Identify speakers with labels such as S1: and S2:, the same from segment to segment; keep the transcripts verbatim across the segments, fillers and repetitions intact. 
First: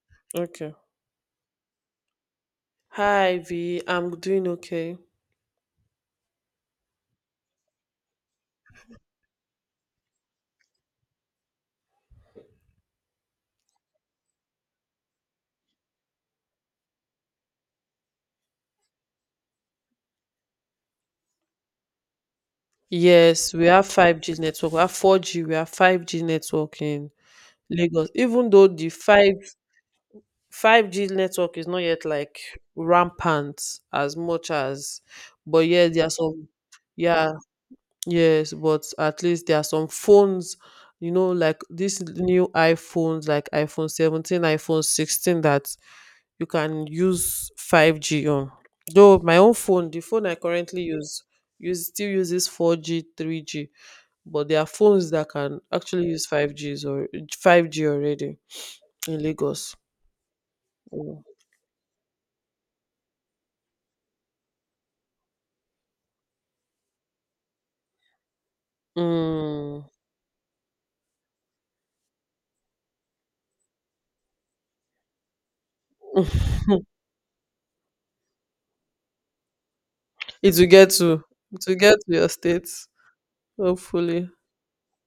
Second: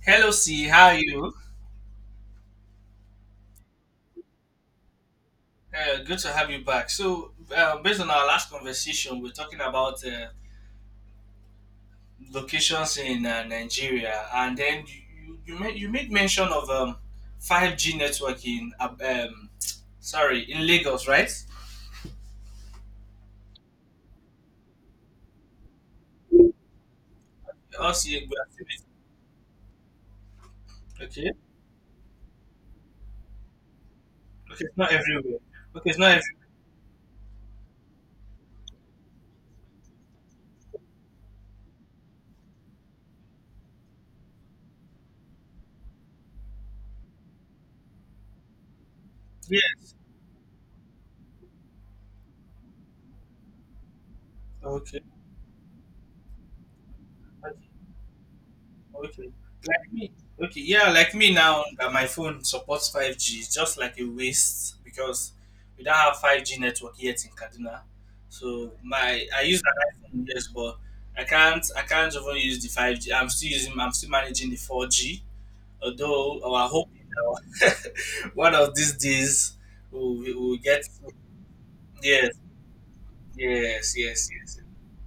S1: Hello, C.
S2: Okay.
S1: How are you?
S2: Hi, V. I'm doing okay.
S1: Uh, good to have you back. So, uh, based on our last conversation, we're talking about uh, locations in uh, Nigeria, and then you you, made, you made mention of um, five G network in uh, um, sorry in Lagos, right?
S2: Yes, we have five G network. We have four G, we have five G network in
S1: Also,
S2: Lagos.
S1: you- we are
S2: Even though
S1: still-
S2: the 5 5G
S1: okay,
S2: network is not yet like rampant as much
S1: okay, it's not
S2: as
S1: everywhere.
S2: but yeah,
S1: Okay, it's
S2: there
S1: not
S2: are
S1: everywhere.
S2: some yeah, yes, but at least there are some phones, you know, like these new iPhones, like iPhone seventeen, iPhone sixteen that you can use five G on. Though my own
S1: Yeah.
S2: phone, the phone I currently use, use still uses four G, three G, but there are
S1: Okay.
S2: phones that can actually use five Gs or five G already in
S1: Okay.
S2: Lagos.
S1: Like me. Okay, yeah, like
S2: Mm.
S1: me now that my phone supports five G, it's just like a waste because we don't have five G network yet in Kaduna. So my I use
S2: Mm.
S1: an iPhone, yes, but I can't I can't even use the five G. I'm still using I'm still managing the four G, although our hope is that one of these days we'll, we'll
S2: it will
S1: get.
S2: get to it will get to your
S1: Yes,
S2: states,
S1: yes, yes,
S2: hopefully.
S1: yes.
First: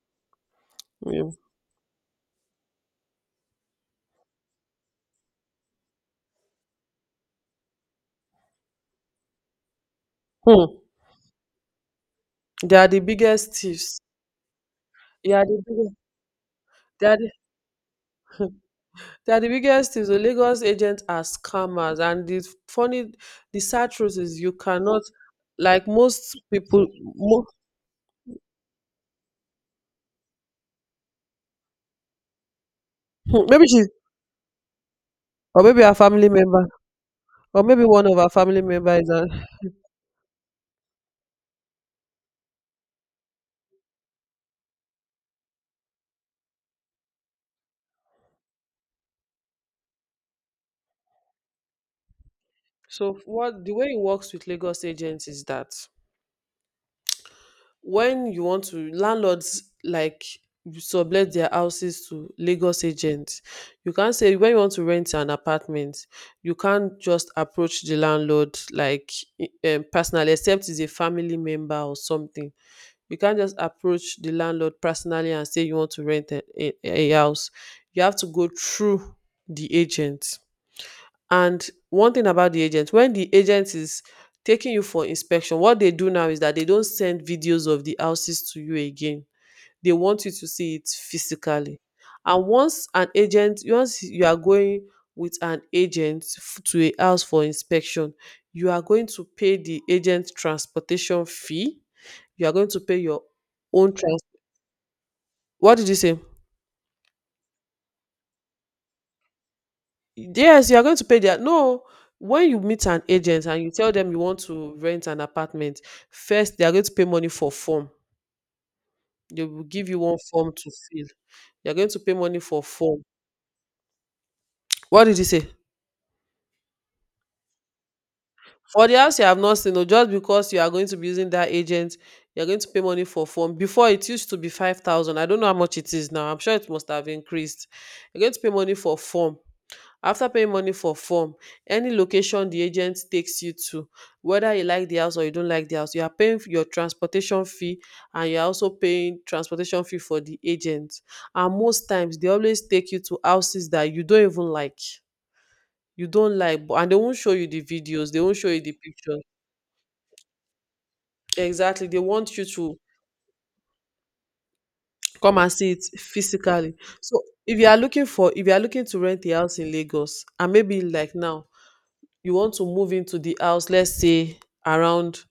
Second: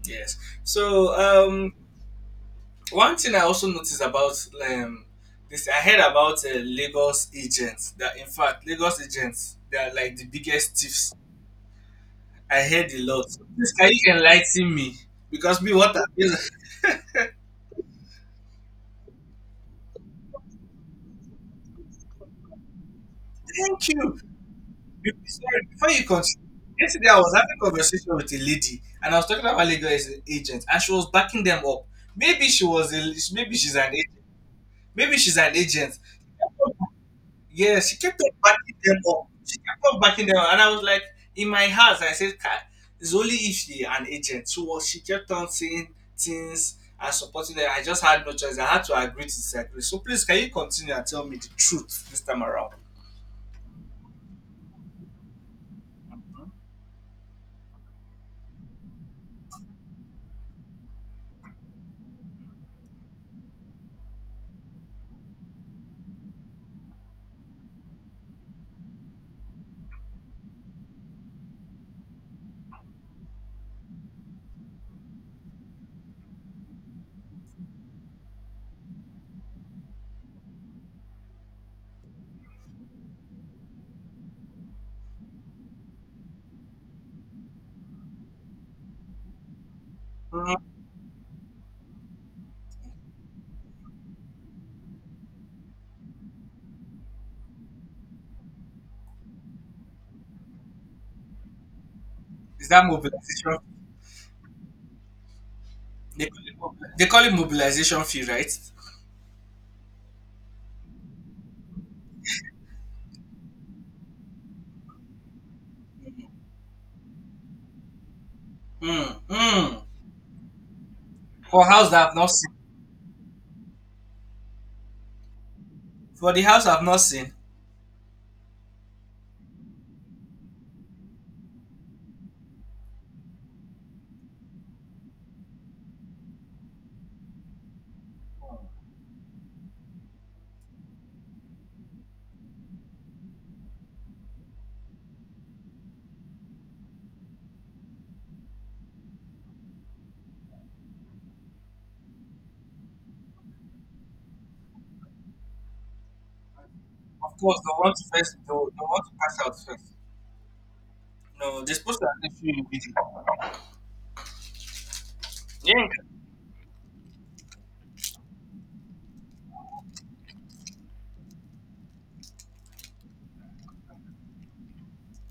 S1: Yes. So
S2: Yeah.
S1: um one thing I also noticed about um, this, I heard about uh, Lagos agents. That in fact, Lagos agents they are like the
S2: Hmm.
S1: biggest thieves. I
S2: They are
S1: heard a
S2: the
S1: lot.
S2: biggest
S1: This can
S2: thieves.
S1: you enlighten me
S2: They are
S1: because
S2: the
S1: me what?
S2: biggest.
S1: I,
S2: They are They are the biggest things. The Lagos agents are scammers, and the funny, the
S1: thank
S2: sad truth
S1: you.
S2: is you cannot,
S1: Be- Sorry,
S2: like
S1: before you
S2: most
S1: continue,
S2: people,
S1: yesterday I was
S2: mo-
S1: having a conversation with a lady and I was talking about Lagos agents and she was backing them up. Maybe she was a, maybe
S2: maybe
S1: she's
S2: she's,
S1: an agent. Maybe she's an
S2: or maybe a
S1: agent.
S2: family member, or
S1: Yeah,
S2: maybe
S1: she
S2: one of
S1: kept
S2: our
S1: on
S2: family
S1: backing them
S2: members. Is a,
S1: up. She kept on backing them up. And I was like, in my house, I said, "Kai, it's only if she an agent. So she kept on saying things and supporting them. I just had no choice. I had to agree to disagree. So please, can you continue and tell me the truth this time around?
S2: so what the way it works with Lagos agents is that when you want to landlords like sublet their houses to Lagos agents, you can't say when you want to rent an apartment, you can't just approach the landlord like e, um, personally, except he's a family member or something. You can't just approach the landlord personally and say you want to rent a, a, a house. You have to go through the agent. And one thing about the agent, when the agent is taking you for inspection, what they do now is that they don't send videos of the houses to you again. They want you to
S1: Mhm.
S2: see it physically. And once an agent, once you are going with an agent f- to a house for inspection, you are going to pay the agent transportation fee. You are going
S1: Is
S2: to
S1: that
S2: pay your
S1: mobilization?
S2: own trans. What did you say?
S1: They call, it, mobil- they call it mobilization fee, right?
S2: Yes, you are going to pay their no. When you meet an agent and you tell them you want to rent an apartment, first they are going to pay money for form.
S1: Mm,
S2: They will
S1: mm.
S2: give you one form to fill.
S1: For
S2: They are
S1: house
S2: going to
S1: that
S2: pay
S1: I've not
S2: money
S1: seen.
S2: for form. What did you say?
S1: For the house I've not seen.
S2: For the house you have not seen, no, just because you are going to be using that agent, you are going to pay money for form. Before it used to be five thousand. I don't know how much it is now. I'm sure it must have increased. You're going to pay money for form. After paying money for form, any location the agent takes you to, whether you like the house or you don't like the house, you are paying your transportation fee and you're also paying transportation fee for the agent. And most times they always take you to houses that you don't even like. You don't like, but and they won't show
S1: Of
S2: you
S1: course,
S2: the
S1: they want to
S2: videos, they won't
S1: first, they
S2: show
S1: they
S2: you the
S1: want to
S2: pictures.
S1: pass out first. No, they're
S2: Exactly.
S1: supposed
S2: They
S1: to have the
S2: want you
S1: fee in
S2: to
S1: video.
S2: come and see it
S1: Yeah.
S2: physically. So if you are looking for, if you are looking to rent a house in Lagos and maybe like now you want to move into the house, let's say around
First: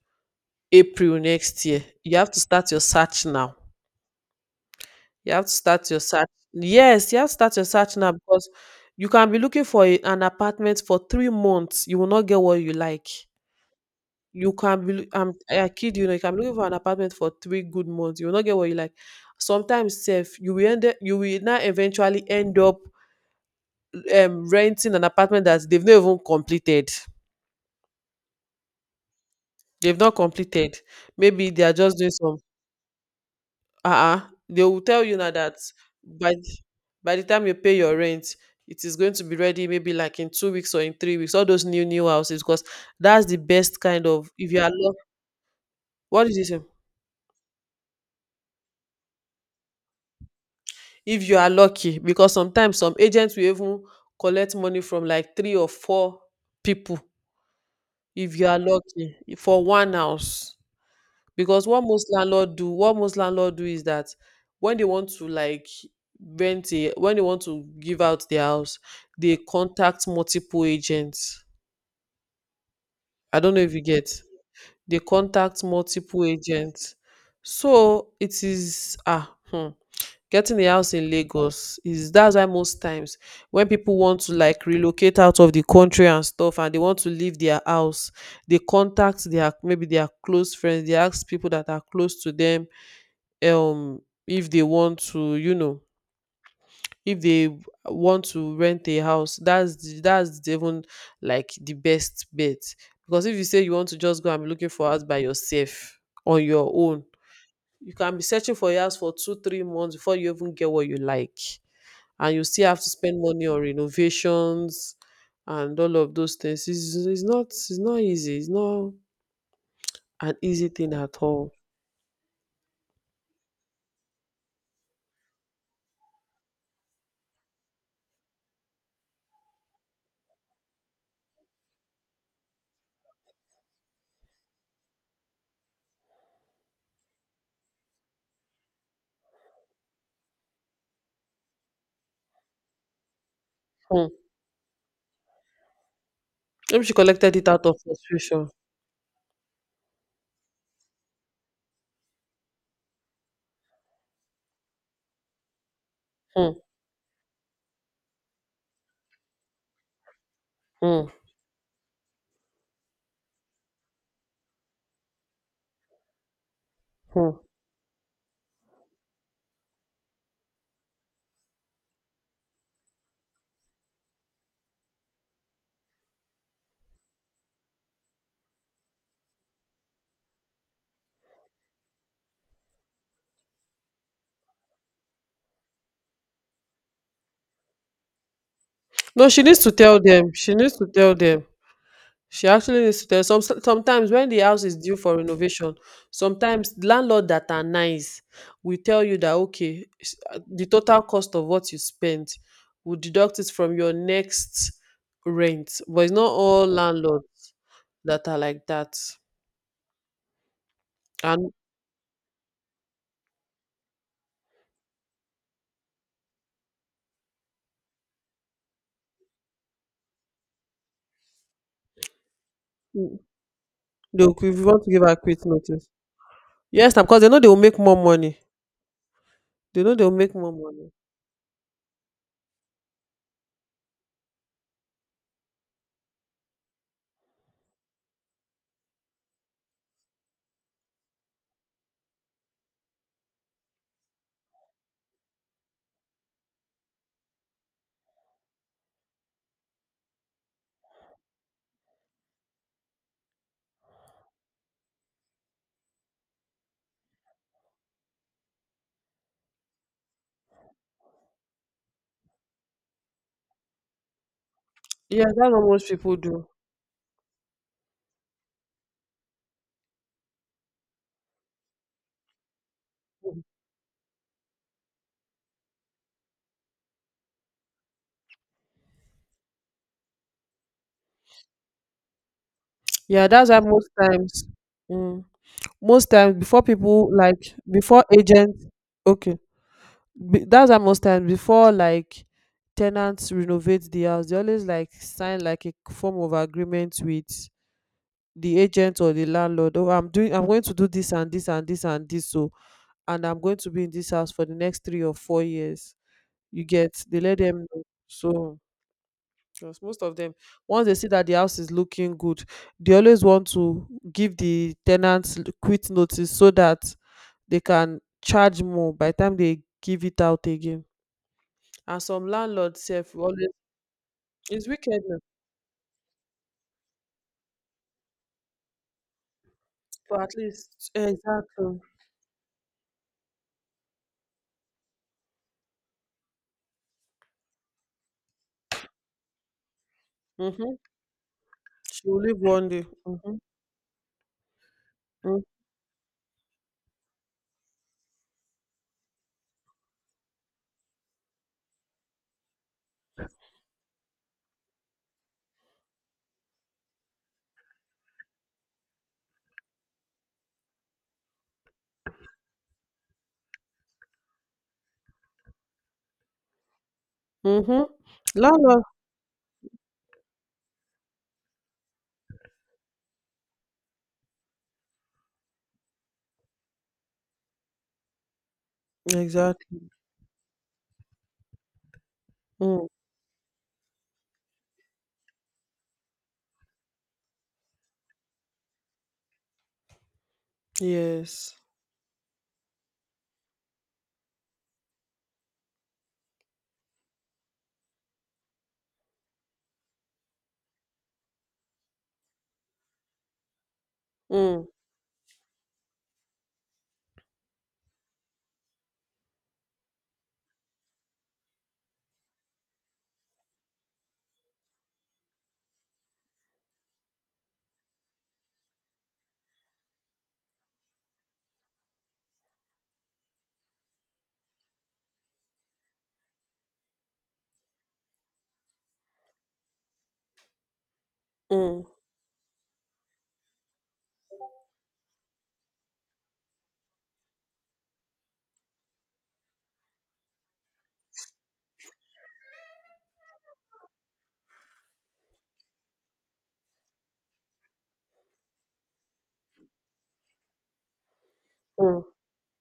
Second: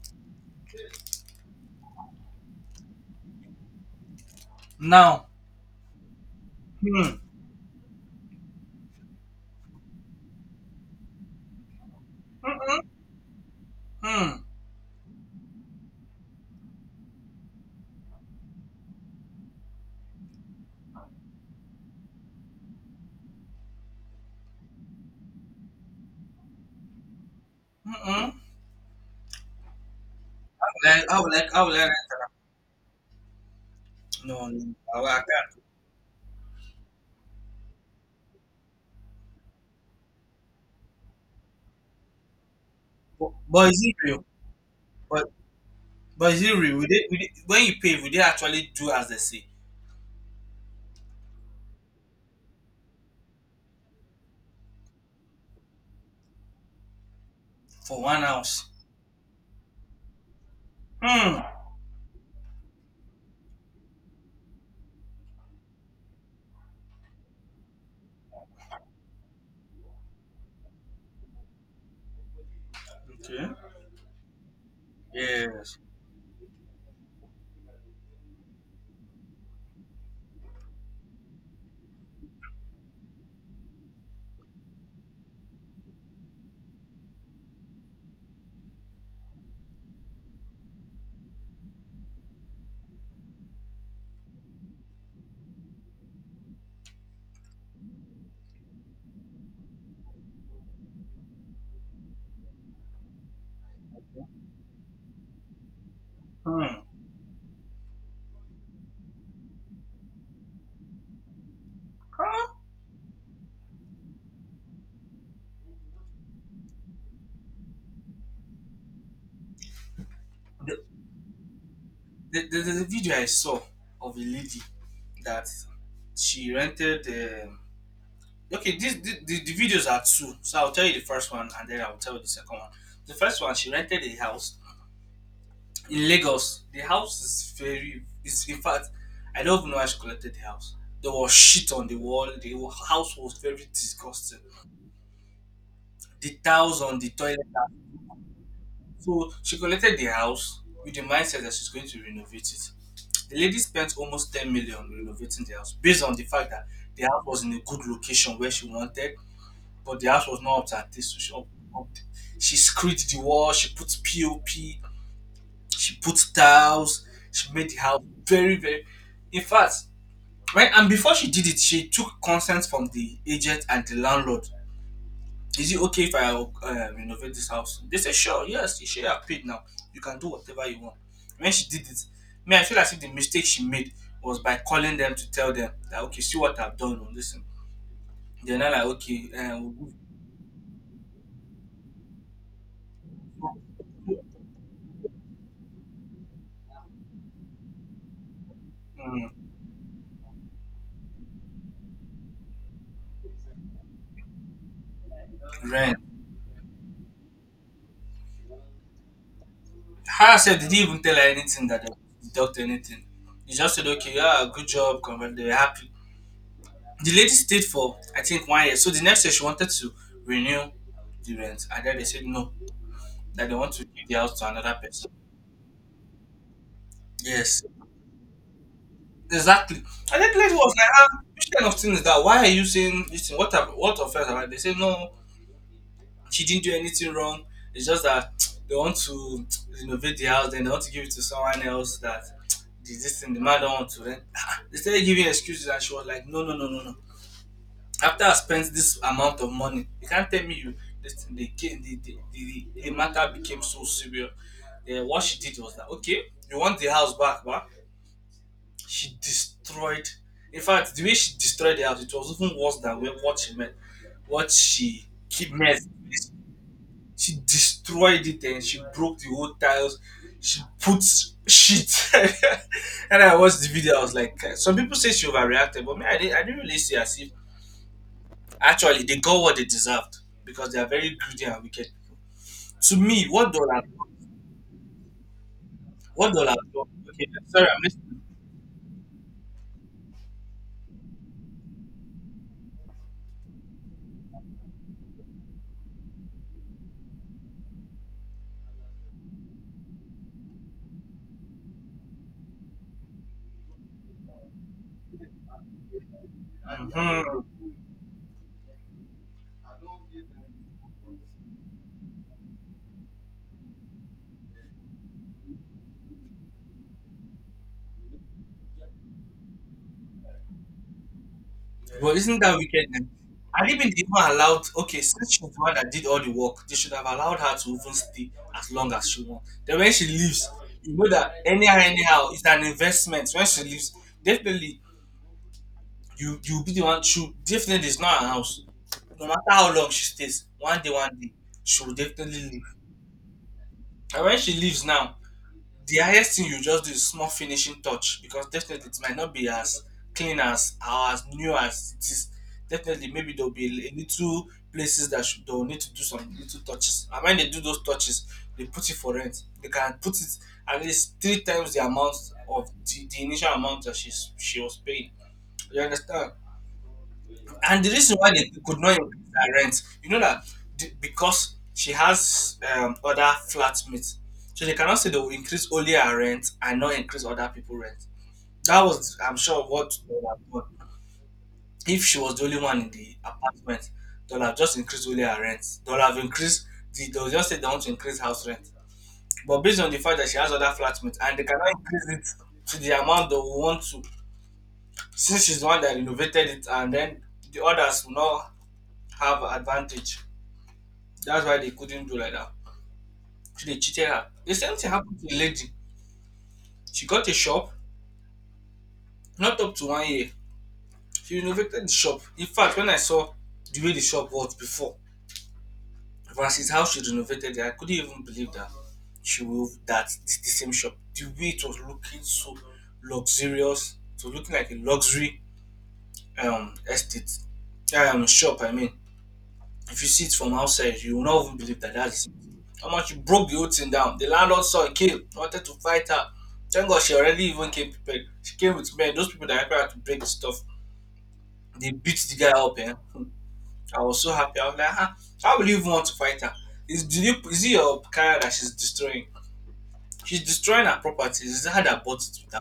S2: April next year, you have to start your search now.
S1: Now.
S2: You have to start your search.
S1: Hmm.
S2: Yes, you have to start your search now because you can be looking for a- an apartment for three months. You will not get what you
S1: Mm-mm.
S2: like.
S1: Mm.
S2: You can be, loo- I'm, I kid you, know, you can be looking for an apartment for three good months. You will not get what you like. Sometimes, Seth, you will end, up- you will now eventually end up um, renting an apartment that they've not even completed.
S1: Mm-mm.
S2: They've not completed.
S1: Like, I would
S2: Maybe
S1: like, I
S2: they are
S1: would like,
S2: just doing some uh-uh
S1: no,
S2: they
S1: no,
S2: will
S1: I,
S2: tell
S1: I
S2: you now that
S1: can't.
S2: by th- by the time you pay your rent, it is going to be ready maybe like in two weeks or in three weeks, all those new new houses because that's
S1: But,
S2: the
S1: but is
S2: best
S1: it
S2: kind
S1: real?
S2: of if you are lucky.
S1: But,
S2: What
S1: but
S2: is
S1: is
S2: this
S1: it
S2: um,
S1: real? Will they, will they, when you pay, will they actually do as they say
S2: if you are lucky because sometimes some agents will even collect money from like three or four people
S1: for one
S2: if you are
S1: house?
S2: lucky for one house
S1: Hmm.
S2: because what most landlord do, what most landlord do is that when they want to like rent a when they want to give out their house, they contact multiple agents. I
S1: Okay.
S2: don't know if you get, they contact
S1: Yes.
S2: multiple agents. So it is ah, hmm, getting a house in Lagos is that's why most times when people want to like relocate out of the country and stuff and they want to leave their house, they contact their maybe their close friends, they ask people that are close to them, um if they want to, you know, if they w- want to rent a house, that's the, that's the even like the best bet because if you say you want to just go and be looking for house by yourself on your
S1: Hmm.
S2: own, you can be searching for a house for two three months before you even get what you like and you
S1: Huh?
S2: still have to spend money on renovations and all of those things. It's, it's not it's not easy. It's not an easy
S1: The,
S2: thing at all.
S1: the, the, the video I saw of a lady that she rented. Um, okay, this, the, the, the videos are two. So I'll tell you the first one and then I'll tell you the second one. The first one, she rented a house in Lagos, the house is very. It's, in fact, I don't even know how she collected the house. There was shit on the wall. The house was very
S2: Hmm.
S1: disgusting. The tiles
S2: Maybe she
S1: on the
S2: collected
S1: toilet.
S2: it out of frustration.
S1: So she collected the house with the mindset that she's going to renovate it. The lady spent almost 10 million renovating the house based on the fact
S2: Hmm.
S1: that the house was in a good location where she wanted, but the house was not up to her
S2: Hmm.
S1: taste. So she, up, up, she screwed the wall, she put POP, she put tiles,
S2: Hmm.
S1: she made the house very, very. In fact, right, and before she did it, she took consent from the agent and the landlord. Is it okay if I uh, renovate this house? They said, sure, yes, you should have paid now. You can do whatever you want. When she did it, me, I feel as if the mistake she made was by calling them to tell them that, okay, see what I've done on this. They're not like,
S2: No,
S1: okay,
S2: she
S1: uh,
S2: needs to
S1: we'll
S2: tell them. She needs to tell them. She actually needs to tell some sometimes when the house is due for renovation, sometimes landlord that are nice will tell you that okay, s- uh, the total cost of what you spent will deduct it from your next rent.
S1: rent.
S2: But it's not all landlords that are like that.
S1: Her herself didn't even tell her
S2: And
S1: anything that they deduct anything. He just said, okay, yeah, good job, congrats. They are happy. The lady stayed for I think one year. So the next year she wanted to renew the rent, and then they said no,
S2: mm,
S1: that they want to give the
S2: look,
S1: house to
S2: if you
S1: another
S2: want to give
S1: person.
S2: her quick notice. Yes, because they know they will
S1: Yes,
S2: make more money.
S1: exactly.
S2: They know they will
S1: And then
S2: make
S1: the
S2: more
S1: lady was like,
S2: money.
S1: ah, which kind of thing is that? Why are you saying this? Thing? What have, what offense have I? They said no, she didn't do anything wrong. It's just that they want to renovate the house, then they want to give it to someone else that the- this thing the man don't want to rent. Ah, they started giving excuses, and she was like, no, no, no, no, no, after I spent this amount of money, you can't tell me you this thing, the, ca- the, the, the, the matter became so severe. Yeah, what she did was that okay, you want the house back, but she destroyed. In fact, the way she destroyed the house, it was even worse than what she meant. What she
S2: Yes,
S1: keep
S2: that's what
S1: meant,
S2: most people do.
S1: she destroyed it and she broke the whole tiles. She put shit, and I watched the video. I was like, some people say she overreacted, but me, I didn't. I didn't really see as if actually, they got what they deserved because they are very greedy and wicked people. To me,
S2: Yeah, that's
S1: what
S2: why
S1: dollar,
S2: most times, mm, most
S1: what
S2: times
S1: dollar?
S2: before people
S1: Okay,
S2: like
S1: sorry, I'm
S2: before
S1: listening.
S2: agents, okay, be, that's why most times before like tenants renovate the house, they always like sign like a form of agreement with the agent or the landlord. Oh, I'm doing, I'm going to do this and this and this and this. So, and I'm going to be in this house for the next three or four years. You get, they let
S1: Mhm.
S2: them know. So because most of them, once they see that the house is looking good, they always want to give the tenants l- quit notice so that they can charge more by the time they give it out again. And
S1: Well,
S2: some
S1: isn't that
S2: landlords
S1: wicked? Then?
S2: sef will always,
S1: And even they even allowed.
S2: it's
S1: Okay,
S2: wicked na.
S1: since she's the one that did all the work, they should have allowed her to even stay as long as she wants. Then when she
S2: But at
S1: leaves,
S2: least,
S1: you know that anyhow,
S2: exactly.
S1: anyhow, it's an investment. When she leaves, definitely you you'll be the one. She definitely is not her house, no matter how long she stays,
S2: Mm-hmm.
S1: one day, one day, she will
S2: She will leave
S1: definitely leave.
S2: one day. Mm-hmm.
S1: And when she leaves now, the highest thing you just do is small finishing touch because definitely it might not be as clean as or as new as it is. Definitely, maybe there'll be a little places that should, they'll need to do some little touches. And when they do those touches, they put it for rent. They can put it at least three times the amount of the, the initial amount that she's she was paying. You understand?
S2: Mm-hmm.
S1: And the reason why they could
S2: Landlord.
S1: not increase her rent, you know that the- because she has um, other flatmates, so they cannot say they will increase only her rent and not increase other people rent. That was, I'm sure,
S2: Exactly.
S1: what they would have done if she was the only one
S2: Mm.
S1: in the apartment. They'll have just increased only her rent. They'll have increased. The, they'll just say they want to increase house rent, but based on the fact that she has other flatmates and they
S2: Yes.
S1: cannot increase it to the amount they will want to, since she's the one that renovated it, and then the others will not have advantage. That's why they couldn't do like that. So they cheated her. The
S2: Mm.
S1: same thing happened to the lady. She got a shop, not up to one year. She renovated the shop. In fact, when I saw the way the shop was before versus how she renovated it, I couldn't even believe that she will that it's the same shop. The way it was looking so luxurious, to looking like a luxury um estate um shop. I mean, if you see it from outside, you will not even believe
S2: Mm.
S1: that that's it. How much you broke the whole thing down. The landlord saw it came, wanted to fight her. Thank God she already even came prepared. She came with men, those people that help her to break the stuff. They beat the guy up. Eh? Hmm. I was so happy. I was like, huh, how will you even want to fight her? Is, did you, is it your career that she's destroying? She's destroying her property. It's her
S2: Mm.
S1: that bought it with her.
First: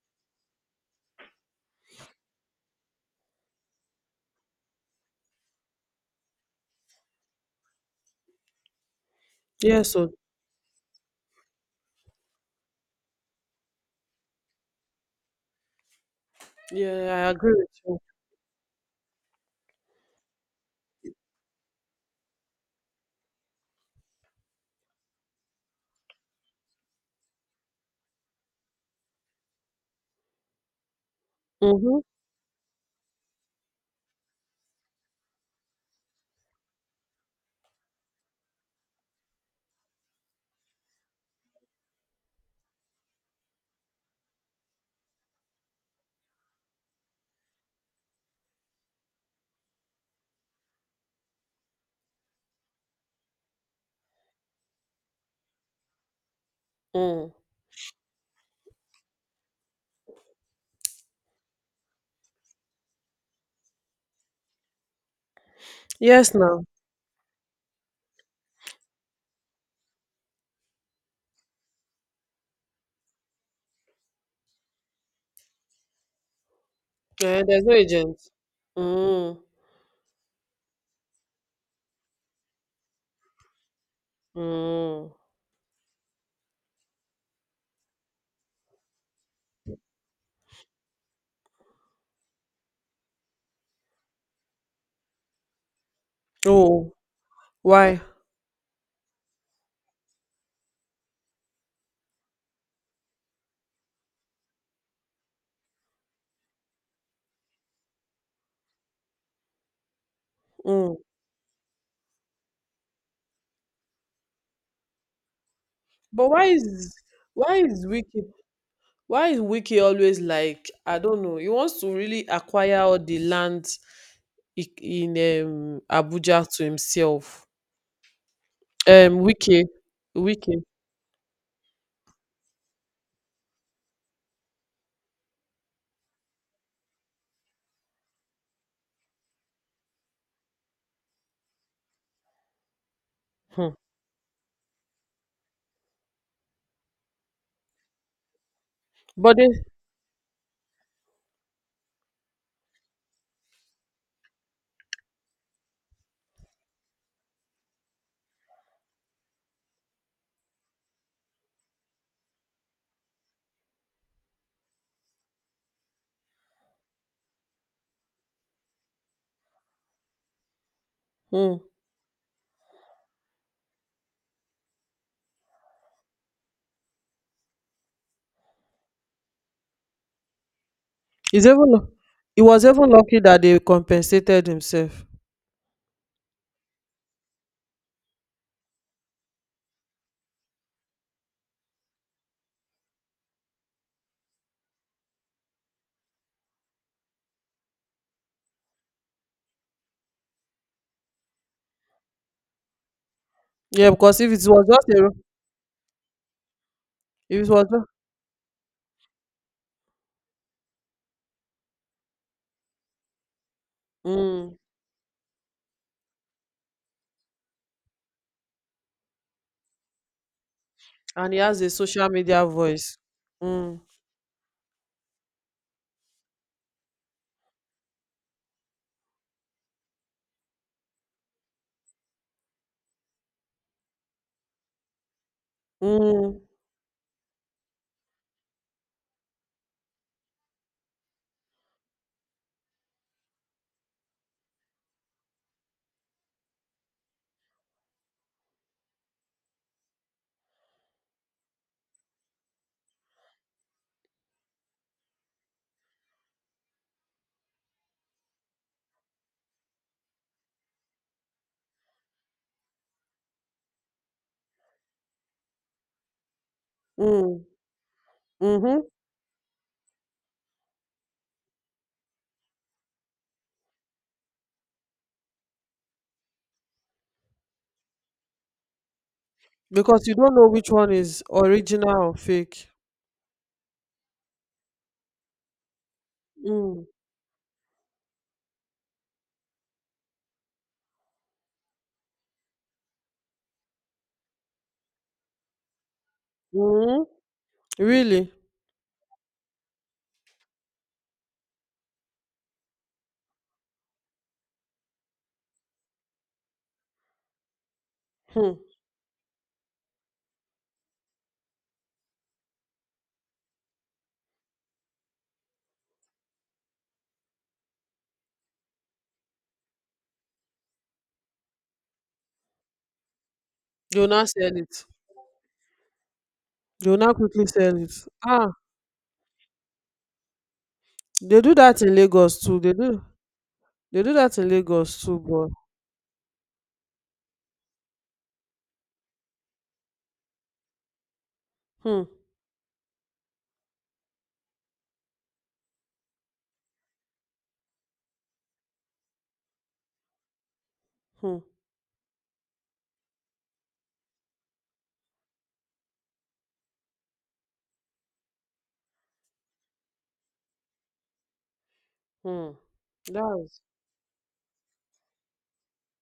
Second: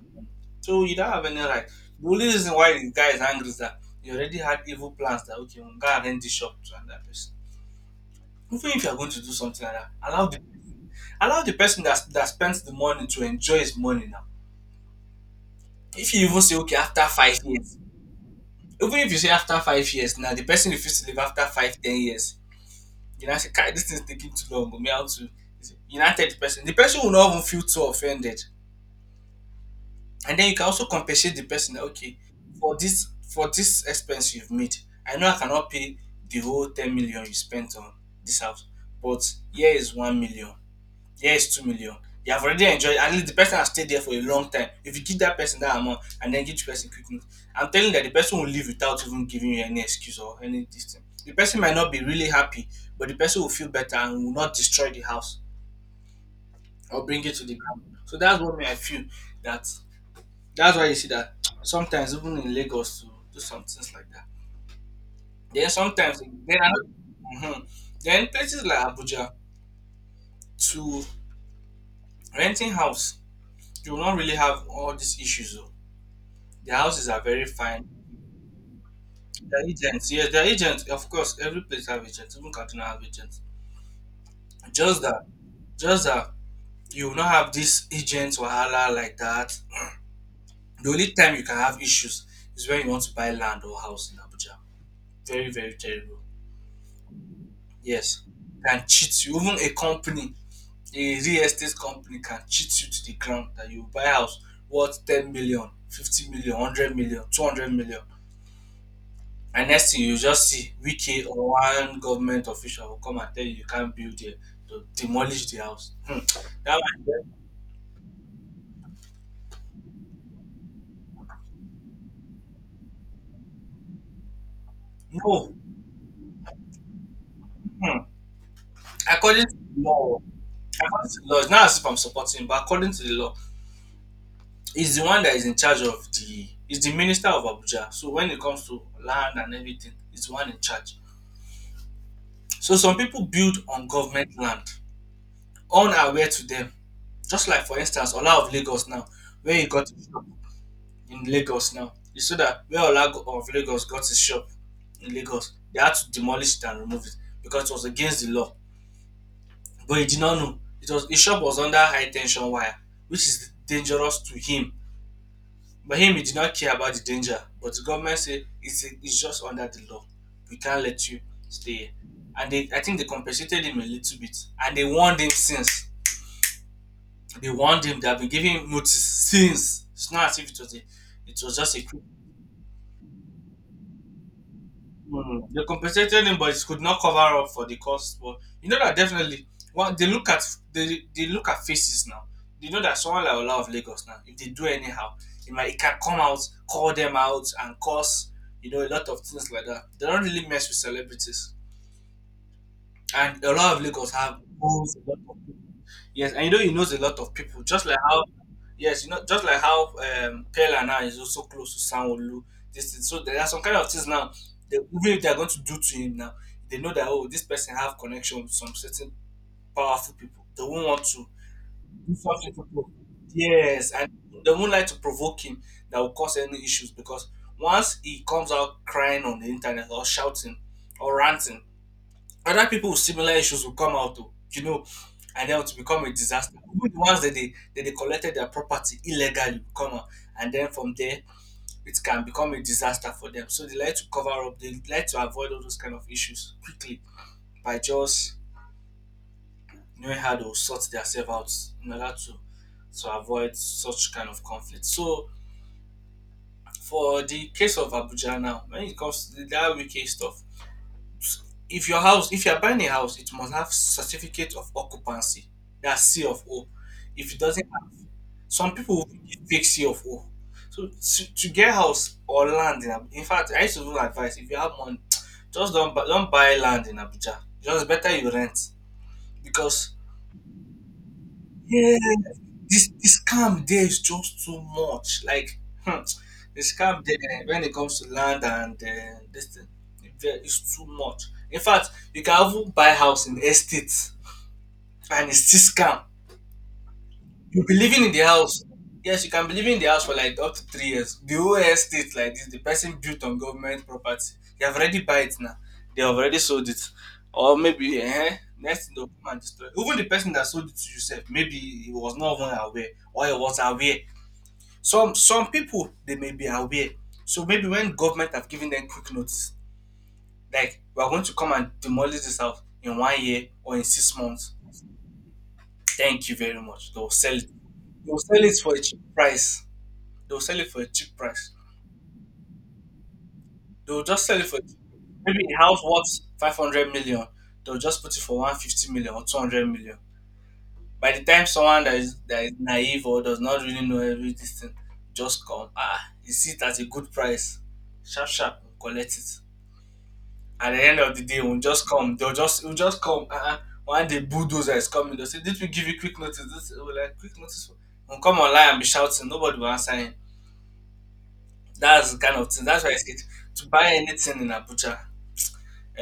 S1: So you don't have any right. The only reason why the guy is angry is that he already had evil plans that, okay, I'm going to rent this shop to another person. Even if you're going to do something like that,
S2: Yes. So
S1: allow the allow the person that that spends the money to enjoy his money now. If you even say okay after
S2: yeah, I
S1: five
S2: agree with
S1: years,
S2: you.
S1: even if you say after five years now, the person refuses to live after five ten years. You know, say, "Kai, this thing is taking too long. Me how to you know tell the person. The person will not even feel too offended, and then you can also compensate the person that,
S2: Mm-hmm.
S1: okay, for this for this expense you've made, I know I cannot pay the whole ten million you spent on this house, but here is one million. Here is two million. You have already enjoyed. At least the person has stayed there for a long time. If you give that person that amount and then give the person quick note, I'm telling you that the person will leave without even giving you any excuse or any this. The person might not be really happy, but the person will feel better and will not destroy the house or bring
S2: Mm.
S1: it to the ground. So that's what I feel that that's why you see that sometimes even in Lagos to do some things like that. Then sometimes
S2: Yes
S1: then
S2: now.
S1: mm then places like Abuja to renting house, you will not really have all these issues, though. The houses are very
S2: Yeah, there's no
S1: fine.
S2: agent. Mm,
S1: The agents, yes, the agents, of course, every place have agents, even Kaduna have agents. Just
S2: mm.
S1: that, just that you will not have this agents wahala like that. The only time you can have issues is when you want to buy land or house in Abuja. Very, very terrible.
S2: Oh, why?
S1: Yes, can cheat you. Even a company, a real estate company can cheat you to the ground that you buy house worth 10 million, fifty million, one hundred million, two hundred million. And next thing you just see
S2: Mm.
S1: Wike or one government official will come and tell you you can't build there to demolish the house. Hmm.
S2: But why
S1: That
S2: is,
S1: one, there,
S2: why is Wiki, why is Wiki always like I don't know? He wants to really acquire all the land i- in
S1: no.
S2: um, Abuja to himself.
S1: Hmm.
S2: Um,
S1: According to
S2: Wiki,
S1: the law,
S2: Wiki.
S1: according to the law, it's not as if I'm supporting, but according to the law, is the one that is in charge of the is the minister of Abuja. So when it comes to land and everything, it's the one in charge. So some people build
S2: Hmm.
S1: on government land, unaware to them. Just like for instance, Ola of Lagos now,
S2: But they,
S1: where you got in Lagos now. You saw that where Olago uh, of Lagos got his shop in Lagos, they had to demolish it and remove it because it was against the law. But he did not know. It was His shop was under high tension wire, which is dangerous to him. But him he did not care about the danger. But the government said it's, it's just under the law. We can't let you
S2: hmm.
S1: stay here. And they, I think they compensated him a little bit. And they warned him since. They warned him, they have been giving him notice since. It's not as if it was a it
S2: he's
S1: was
S2: even
S1: just a
S2: lu-
S1: quick.
S2: he was even lucky that they compensated himself.
S1: Mm. They compensated him, but it could not cover up for the cost. But you know that definitely, well, they look at they, they look at faces now. They know that someone like Ola of Lagos now, if they do anyhow, it might it can come out, call them out, and cause you know a lot of things like that. They don't really mess with celebrities, and a lot of
S2: Yeah,
S1: Lagos
S2: because if
S1: have
S2: it was
S1: rules.
S2: just a ro-
S1: Yes, and you know he knows a lot of
S2: if it
S1: people.
S2: was
S1: Just like how yes, you know just like how um Pella now is also close to Sanwolu. This is, so there are some kind of things now
S2: just,
S1: that even if they are going to do to him now, they know that, oh, this person have connection with some certain powerful people. They won't want to
S2: and he has a social
S1: do
S2: media
S1: something to provoke.
S2: voice. Mm,
S1: Yes, and they won't like to provoke him that will cause any issues because once he comes out crying on the internet or shouting or ranting, other people with similar issues will come out, oh, you know, and then it will become a
S2: mm,
S1: disaster. Even the ones that they that they collected their property illegally will come out, and then from there it can become a disaster for them. So they like to cover up, they like to avoid all those kind of issues quickly by just knowing how to sort themselves out in order to to avoid such kind of conflict. So for the case of Abuja now, when it comes to the that wiki stuff, if your house if you are buying a house it must have certificate of occupancy, that's c of o. If it
S2: mm,
S1: doesn't have, some
S2: mm-hmm.
S1: people will fake c of o. So to, to get house or land in Ab-, in fact, I used to even advice, if you have money just don't buy, don't buy land in Abuja, just better you rent, because
S2: Because you don't know which one is original
S1: yeah,
S2: or fake.
S1: this this scam there is just too much. Like, hmm, the
S2: Mm,
S1: scam there when it comes to land and uh, this thing, there is too much. In fact, you can even buy house in estate and it's still scam.
S2: mm,
S1: You'll be living in the
S2: really?
S1: house. Yes, you can be living in the house for like up to three years. The whole estate like this, the person built on government property. They have already buy it now. They have already sold it. Or maybe eh,
S2: Hmm.
S1: next thing they'll come and destroy. it. Even the person that sold it to yourself, maybe he was not even aware or he was aware. Some some people they may be aware. So maybe when government have given them quick notice, like we are going to come and demolish this house in one year or in
S2: You'll
S1: six
S2: not
S1: months.
S2: sell it.
S1: Thank you very much.
S2: You'll
S1: They'll
S2: not
S1: sell
S2: quickly
S1: it.
S2: sell it.
S1: They'll sell
S2: Ah,
S1: it for a cheap price. They'll sell it for a cheap
S2: they
S1: price.
S2: do that in Lagos too. They do. They
S1: They'll
S2: do
S1: just
S2: that
S1: sell it
S2: in
S1: for
S2: Lagos too,
S1: maybe
S2: but
S1: a house worth five hundred million. They'll just put it for one fifty million or two hundred million. By the time someone that
S2: hmm,
S1: is that is naive or does not really know every this thing just come, ah, you see it at a good price. Sharp sharp, we'll collect it. At the end of the
S2: hmm,
S1: day, we'll just come. They'll just we'll just come. Uh-uh. One day bulldozer is coming, they'll say, did we give you quick notice? This we're like quick notice. We'll come online and be shouting, nobody will answer him. That's the kind of
S2: hmm.
S1: thing. That's why I said
S2: That's.
S1: to buy anything in Abuja,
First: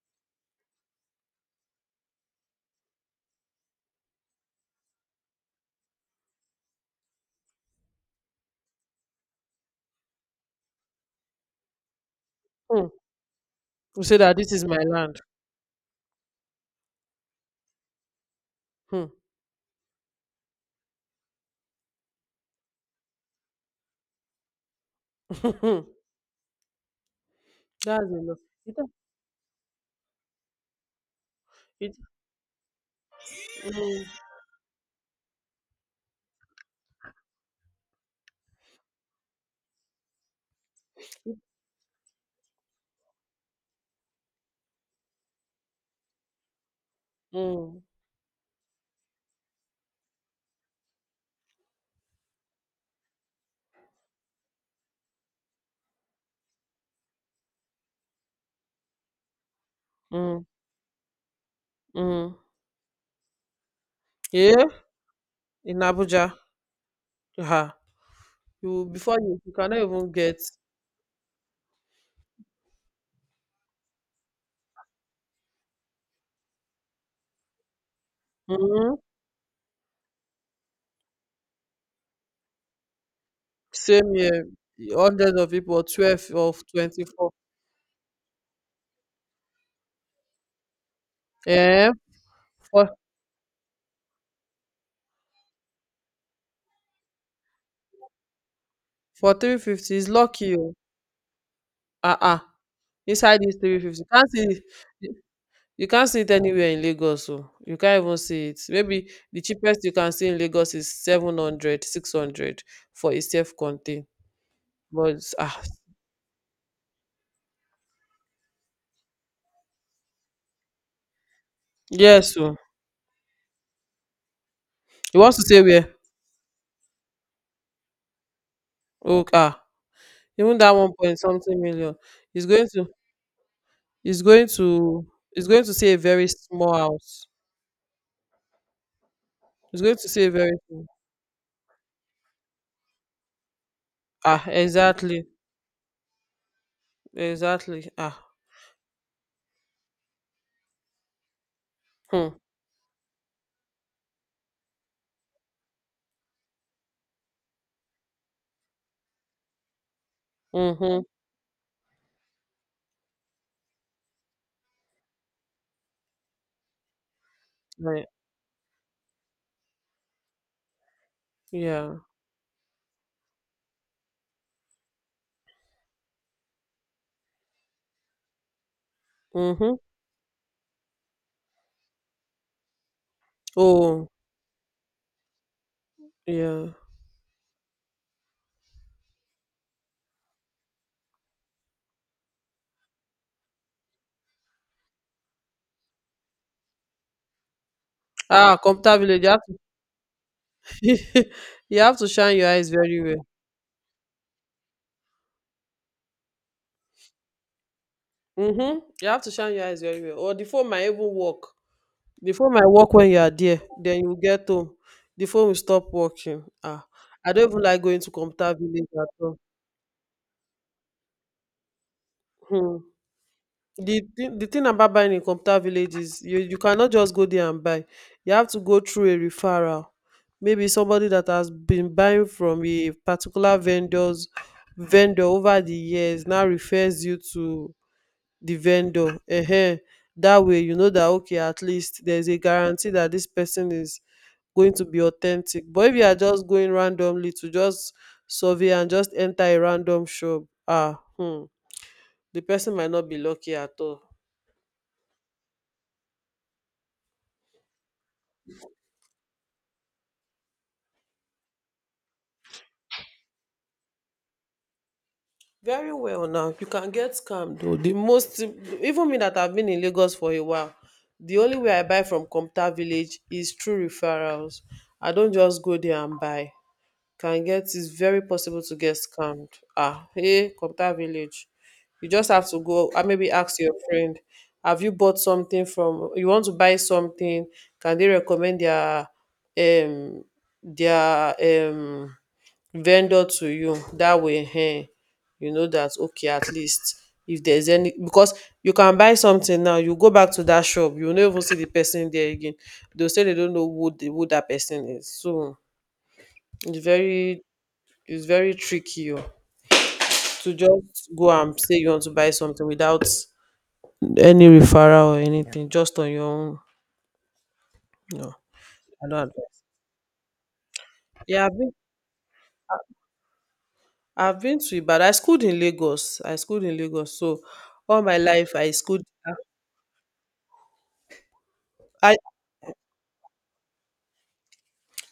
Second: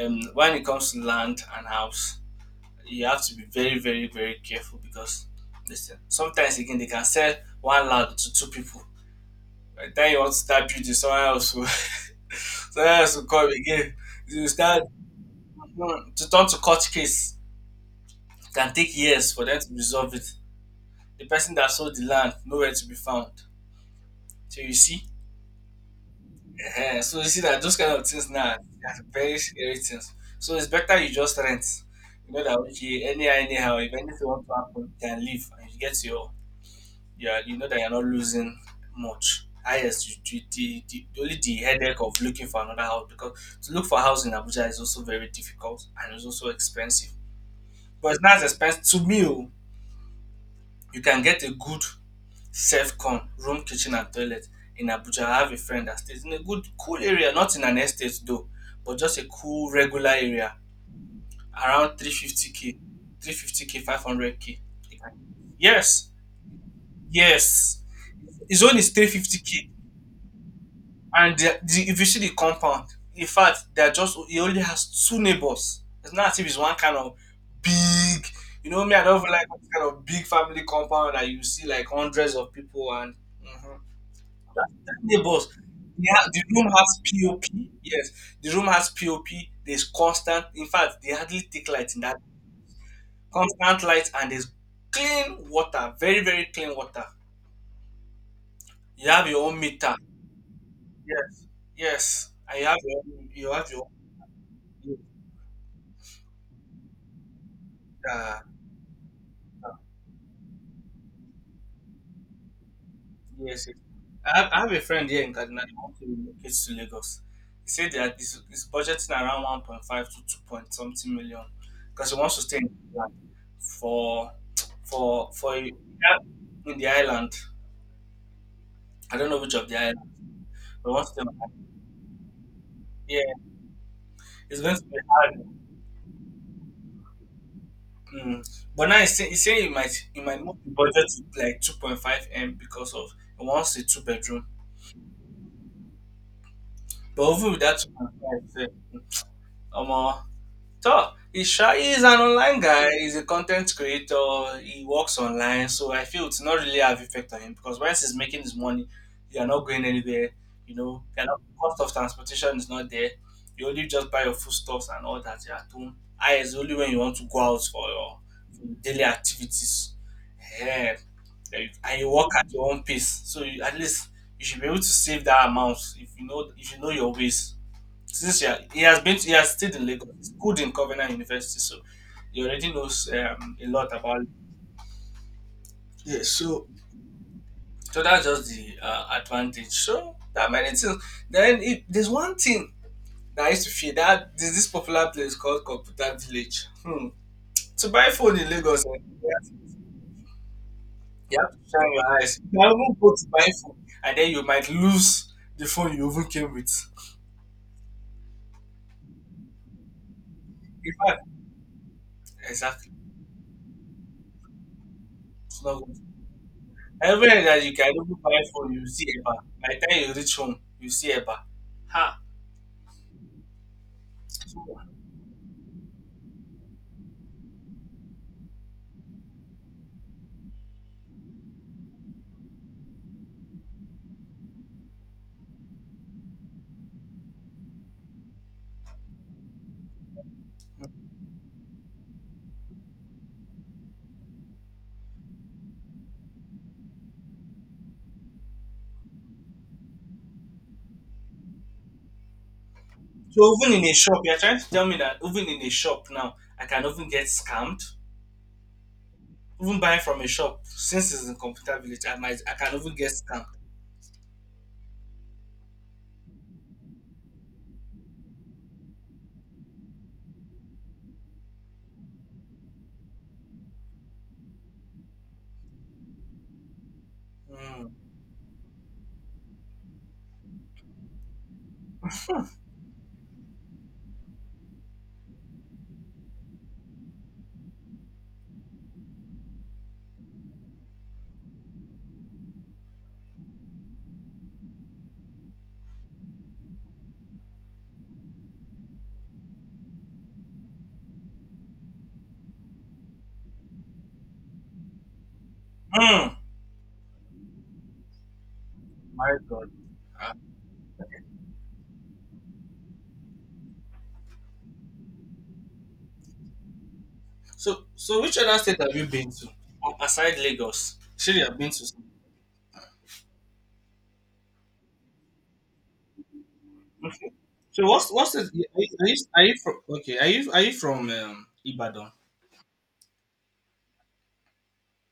S1: um, when it comes to land and house, you have to be very, very, very careful because listen, sometimes again they can sell one land to two people. By the time you want to start building, someone else will,
S2: Hmm.
S1: someone else will come again.
S2: You say that
S1: You
S2: this is my
S1: start,
S2: land.
S1: mm, to turn to court case. Can take
S2: Hmm.
S1: years for them to resolve it. The person that sold the land nowhere to be found. So you see, ehen, so you see that those kind
S2: That's
S1: of things
S2: enough.
S1: now
S2: It,
S1: are very scary things. So it's better you just rent.
S2: it,
S1: You know that, okay, anyhow, anyhow, if
S2: mm,
S1: anything want to happen, you can leave and you get your, yeah, you know that you're not losing much. Ah, yes, you, you, the, the only the headache of looking for another house because to look for a house in Abuja is also very difficult and it's also expensive.
S2: mm,
S1: But it's not as expensive to me. Oh, you can get a good Safecon, room, kitchen, and toilet in Abuja. I have a friend that stays in a good, cool area, not in an estate though, but just a cool, regular
S2: mm,
S1: area around
S2: mm.
S1: three fifty k, three fifty k, five hundred k.
S2: Yeah, in
S1: Yes,
S2: Abuja. Ah,
S1: yes. His own
S2: you
S1: is
S2: before you, you
S1: three fifty k.
S2: cannot even get
S1: And the, the, if you see the compound, in fact, they're just, he only has two neighbors. It's not as if it's one kind of big, you know, me,
S2: mm,
S1: I don't even like that kind of big family compound that you see like hundreds of people and. Mhm.
S2: same year hundreds
S1: Neighbors.
S2: of people or
S1: They
S2: twelve
S1: ha- the
S2: of
S1: room has
S2: twenty four.
S1: P O P. Yes, the room has P O P. There's constant. In fact, they hardly take
S2: Eh,
S1: light in that.
S2: for
S1: Constant light and there's clean water. Very very clean water. You have
S2: for
S1: your own
S2: three
S1: meter.
S2: fifty is lucky o.
S1: Yes.
S2: Ah
S1: Yes.
S2: ah,
S1: And you have your own,
S2: inside
S1: you
S2: this
S1: have
S2: three
S1: your
S2: fifty can't see,
S1: own
S2: you can't see it anywhere in Lagos o. You can't even
S1: meter.
S2: see it. Maybe the cheapest you can see in Lagos is seven hundred, six hundred for a self
S1: Yes, yes.
S2: contained.
S1: I have, I have a friend
S2: But
S1: here in Kaduna
S2: ah,
S1: that wants to relocate to Lagos. He said that he's, he's budgeting around one point five to two point something million because he wants
S2: yes
S1: to stay
S2: o.
S1: in the island for
S2: You
S1: for
S2: want to
S1: for
S2: say
S1: a-
S2: where?
S1: in the island. I
S2: Oh
S1: don't know which
S2: ah,
S1: of the island,
S2: even that one
S1: but once
S2: point
S1: them,
S2: something million is going to.
S1: yeah,
S2: It's going
S1: it's going to be
S2: to,
S1: hard.
S2: it's going to say a very small house.
S1: Mm. But now he's saying, he's saying he
S2: It's going
S1: might
S2: to
S1: he
S2: say a
S1: might move
S2: very
S1: the
S2: small.
S1: budget to like two point five m because of he wants a two
S2: Ah,
S1: bedroom.
S2: exactly.
S1: But even with that
S2: Exactly. Ah.
S1: two point five, um, so Isha is an
S2: Hmm.
S1: online guy. He's a content creator. He works online, so I feel it's not really have effect on him because once he's making his money, you're not going anywhere. You
S2: Mm-hmm.
S1: know, you're not, cost of transportation is not there. You only just buy your foodstuffs and all that. You're at home. I is only when you want to go out for
S2: Right.
S1: your daily activities. Yeah.
S2: Yeah.
S1: And you work at your own pace, so you, at least you should be able to save that amount if you know if you know your ways since he, ha- he has been he has stayed
S2: Mm-hmm.
S1: in Lagos, he's good in Covenant University, so he already knows um, a lot
S2: Oh,
S1: about. Yeah, so
S2: yeah.
S1: So that's just the uh, advantage. So there are many things. Then it, there's one thing that I used to fear that there's this popular place called Computer Village. Hmm. To buy phone in
S2: Ah,
S1: Lagos, eh,
S2: computer village. You
S1: you
S2: have
S1: have
S2: to
S1: you have to
S2: you
S1: shine
S2: have
S1: your
S2: to shine
S1: eyes.
S2: your
S1: You can
S2: eyes
S1: even
S2: very
S1: go to
S2: well.
S1: buy phone, and then you might lose the phone you even came with.
S2: Mm-hmm. You have to shine your eyes very well. Or the phone might
S1: In
S2: even
S1: fact,
S2: work. The phone might
S1: exactly.
S2: work when you are there. Then you get home. The phone will
S1: It's not.
S2: stop working. Ah. I
S1: Everywhere
S2: don't even
S1: that you
S2: like
S1: can
S2: going to
S1: even buy
S2: computer
S1: food, you
S2: village
S1: see
S2: at
S1: Eba.
S2: all.
S1: By the time you reach home, you see Eba. Ha!
S2: Hmm. the thing the
S1: So
S2: thing about buying in computer village is you you cannot just go there and buy. You have to go through a referral, maybe somebody that has been buying from a particular vendors vendor over the years now refers you to the vendor. Ehen, that way you know that okay, at least there's a guarantee that this person is going to be authentic. But if you are just going randomly to just survey and just enter a random shop, ah, hmm, the person might not be lucky at
S1: even in a
S2: all.
S1: shop, you're trying to tell me that even in a shop now, I can even get scammed. Even buying from a shop, since it's in computer village, I might I can even get scammed.
S2: Very well now. You can get scammed though. The most, even me that I've been in Lagos for a while, the only way I buy from Comta Village is through referrals. I don't just go there and buy. Can get
S1: Mm.
S2: It's very possible to get scammed. Ah, hey, computer village, you just have to go, ah, maybe ask your friend, have you bought something from, you want to buy something, can they recommend their, um their, um vendor to you? That way, hey, you know that okay, at least if there's any, because you can buy something now, you go back to that shop, you no even see the person there again. They'll say they don't know who the, who that person is. So
S1: Mm.
S2: it's very, it's very tricky oh,
S1: My God. Ah.
S2: to just go and say you want to buy something without any referral or anything, just on your own.
S1: So so
S2: No,
S1: which other state have you
S2: I don't
S1: been to?
S2: advise.
S1: Well, aside Lagos, surely you
S2: Yeah,
S1: have
S2: I've
S1: been
S2: been
S1: to some.
S2: I've been to Ibadan. I schooled in Lagos. I schooled in Lagos. So
S1: So
S2: all
S1: what's
S2: my
S1: what's the are
S2: life
S1: you,
S2: I
S1: are
S2: schooled,
S1: you, are you from, okay, are you are you from um, Ibadan?
S2: I